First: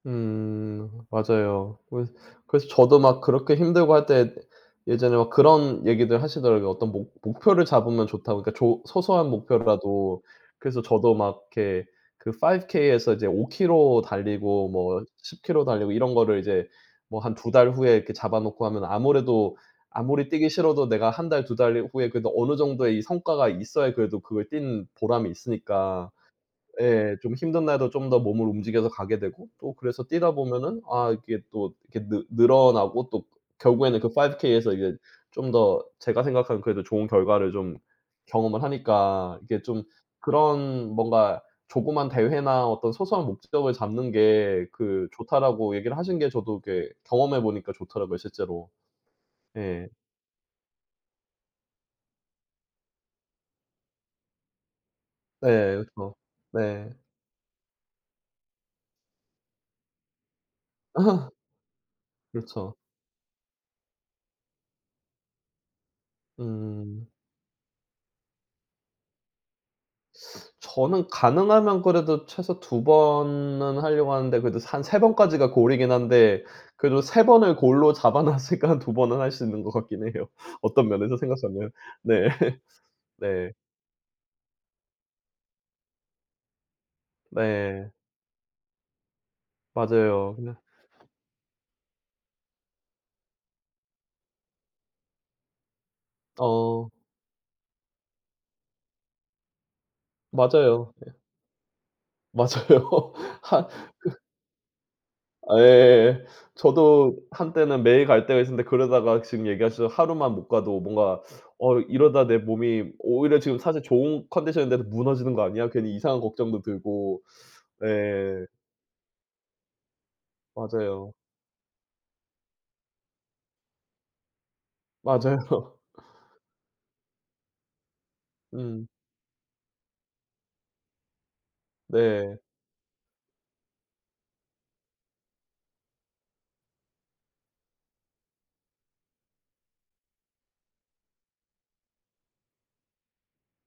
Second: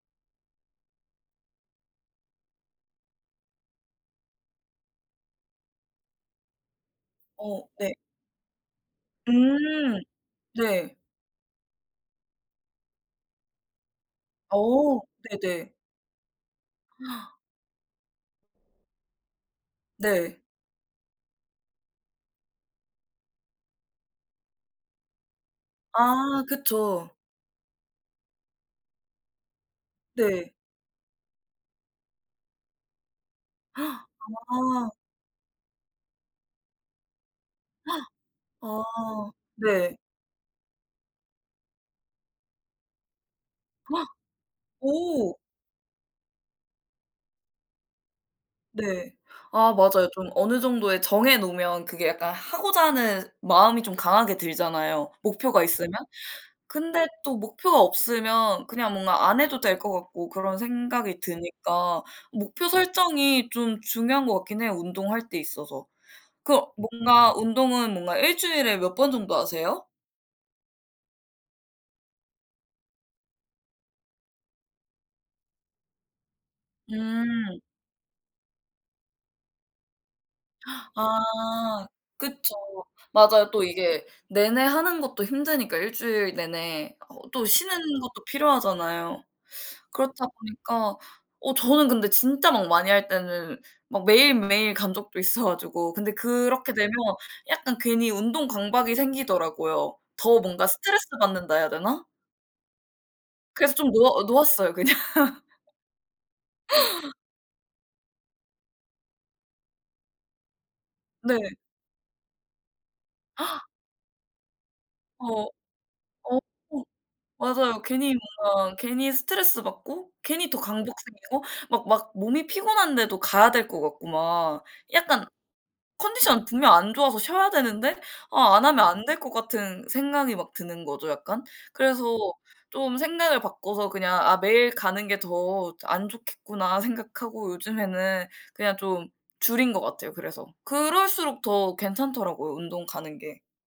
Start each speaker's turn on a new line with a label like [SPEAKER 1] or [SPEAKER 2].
[SPEAKER 1] 음 맞아요. 그 그래서 저도 막 그렇게 힘들고 할 때 예전에 막 그런 얘기들 하시더라고요, 어떤 목
[SPEAKER 2] 어
[SPEAKER 1] 목표를
[SPEAKER 2] 네.
[SPEAKER 1] 잡으면 좋다고 그 조 소소한
[SPEAKER 2] 음.
[SPEAKER 1] 목표라도. 그래서
[SPEAKER 2] 네.
[SPEAKER 1] 저도 막 이렇게 그 5 K에서 이제 5 킬로 달리고
[SPEAKER 2] 어
[SPEAKER 1] 뭐 10 킬로
[SPEAKER 2] 네네.
[SPEAKER 1] 달리고 이런 거를 이제 뭐 한 2 달 후에 이렇게 잡아 놓고 하면 아무래도 아무리
[SPEAKER 2] 네.
[SPEAKER 1] 뛰기 싫어도 내가 1 달 2 달 후에 그래도 어느 정도의 이 성과가 있어야 그래도 그걸 뛰는 보람이 있으니까
[SPEAKER 2] 아 그쵸.
[SPEAKER 1] 예 좀 힘든 날에도 좀 더 몸을 움직여서 가게 되고 또 그래서 뛰다
[SPEAKER 2] 네.
[SPEAKER 1] 보면은 아 이게 또 이렇게 느 늘어나고 또 결국에는 그 5 K에서
[SPEAKER 2] 아.
[SPEAKER 1] 이게 좀 더 제가 생각하는 그래도 좋은 결과를 좀 경험을
[SPEAKER 2] 아
[SPEAKER 1] 하니까 이게 좀
[SPEAKER 2] 네.
[SPEAKER 1] 그런 뭔가 "조그만 대회나 어떤 소소한 목적을 잡는 게 그
[SPEAKER 2] 오.
[SPEAKER 1] 좋다."라고 얘기를 하신 게 저도 이렇게 경험해 보니까 좋더라고요 실제로.
[SPEAKER 2] 네. 아
[SPEAKER 1] 예.
[SPEAKER 2] 맞아요. 좀 어느 정도의 정해 놓으면 그게 약간 하고자 하는 마음이 좀 강하게 들잖아요
[SPEAKER 1] 예.
[SPEAKER 2] 목표가 있으면.
[SPEAKER 1] 그렇죠. 네.
[SPEAKER 2] 근데 또 목표가 없으면 그냥 뭔가 안 해도 될 것 같고 그런 생각이 드니까 목표
[SPEAKER 1] 그렇죠.
[SPEAKER 2] 설정이 좀 중요한 것 같긴 해요 운동할 때 있어서. 그
[SPEAKER 1] 음.
[SPEAKER 2] 뭔가 운동은 뭔가 1 주일에 몇 번 정도 하세요?
[SPEAKER 1] 저는 가능하면 그래도 최소 2 번은 하려고 하는데 그래도 한 3 번까지가 goal 이긴 한데 그래도 3 번을
[SPEAKER 2] 음.
[SPEAKER 1] goal로 잡아 놨으니까 한 2 번은 할 수 있는 것 같긴 해요 어떤 면에서 생각하면.
[SPEAKER 2] 아
[SPEAKER 1] 네.
[SPEAKER 2] 그쵸. 맞아요.
[SPEAKER 1] 네.
[SPEAKER 2] 또 이게 내내 하는 것도 힘드니까 1 주일 내내 어 또 쉬는
[SPEAKER 1] 네.
[SPEAKER 2] 것도 필요하잖아요. 그렇다
[SPEAKER 1] 맞아요. 근데
[SPEAKER 2] 보니까 어 저는 근데 진짜 막 많이 할 때는 막 매일매일 간 적도 있어 가지고 근데 그렇게
[SPEAKER 1] 어.
[SPEAKER 2] 되면 약간 괜히 운동 강박이 생기더라고요. 더 뭔가
[SPEAKER 1] 맞아요.
[SPEAKER 2] 스트레스
[SPEAKER 1] 예.
[SPEAKER 2] 받는다 해야 되나?
[SPEAKER 1] 맞아요. 한
[SPEAKER 2] 그래서 좀
[SPEAKER 1] 그
[SPEAKER 2] 놓아 놓았어요 그냥.
[SPEAKER 1] 예. 저도 한때는 매일 갈 때가 있었는데 그러다가 지금 얘기하셔서 하루만 못 가도 뭔가
[SPEAKER 2] 네.
[SPEAKER 1] '어 이러다 내 몸이 오히려 지금 사실 좋은 컨디션인데도 무너지는 거
[SPEAKER 2] 어
[SPEAKER 1] 아니야?' 괜히 이상한
[SPEAKER 2] 어
[SPEAKER 1] 걱정도
[SPEAKER 2] 어.
[SPEAKER 1] 들고
[SPEAKER 2] 맞아요. 괜히
[SPEAKER 1] 예.
[SPEAKER 2] 뭔가 괜히 스트레스받고 괜히 더 강박
[SPEAKER 1] 맞아요.
[SPEAKER 2] 생기고 막 막 몸이 피곤한데도 가야 될 것 같고 막. 약간
[SPEAKER 1] 맞아요.
[SPEAKER 2] 컨디션 분명 안 좋아서 쉬어야 되는데 아 안 하면
[SPEAKER 1] 음.
[SPEAKER 2] 안 될 것 같은 생각이 막 드는 거죠 약간. 그래서
[SPEAKER 1] 네.
[SPEAKER 2] 좀 생각을 바꿔서 그냥 '아 매일 가는 게 더 안 좋겠구나.' 생각하고 요즘에는 그냥 좀 줄인 것 같아요 그래서. 그럴수록 더 괜찮더라고요 운동 가는 게.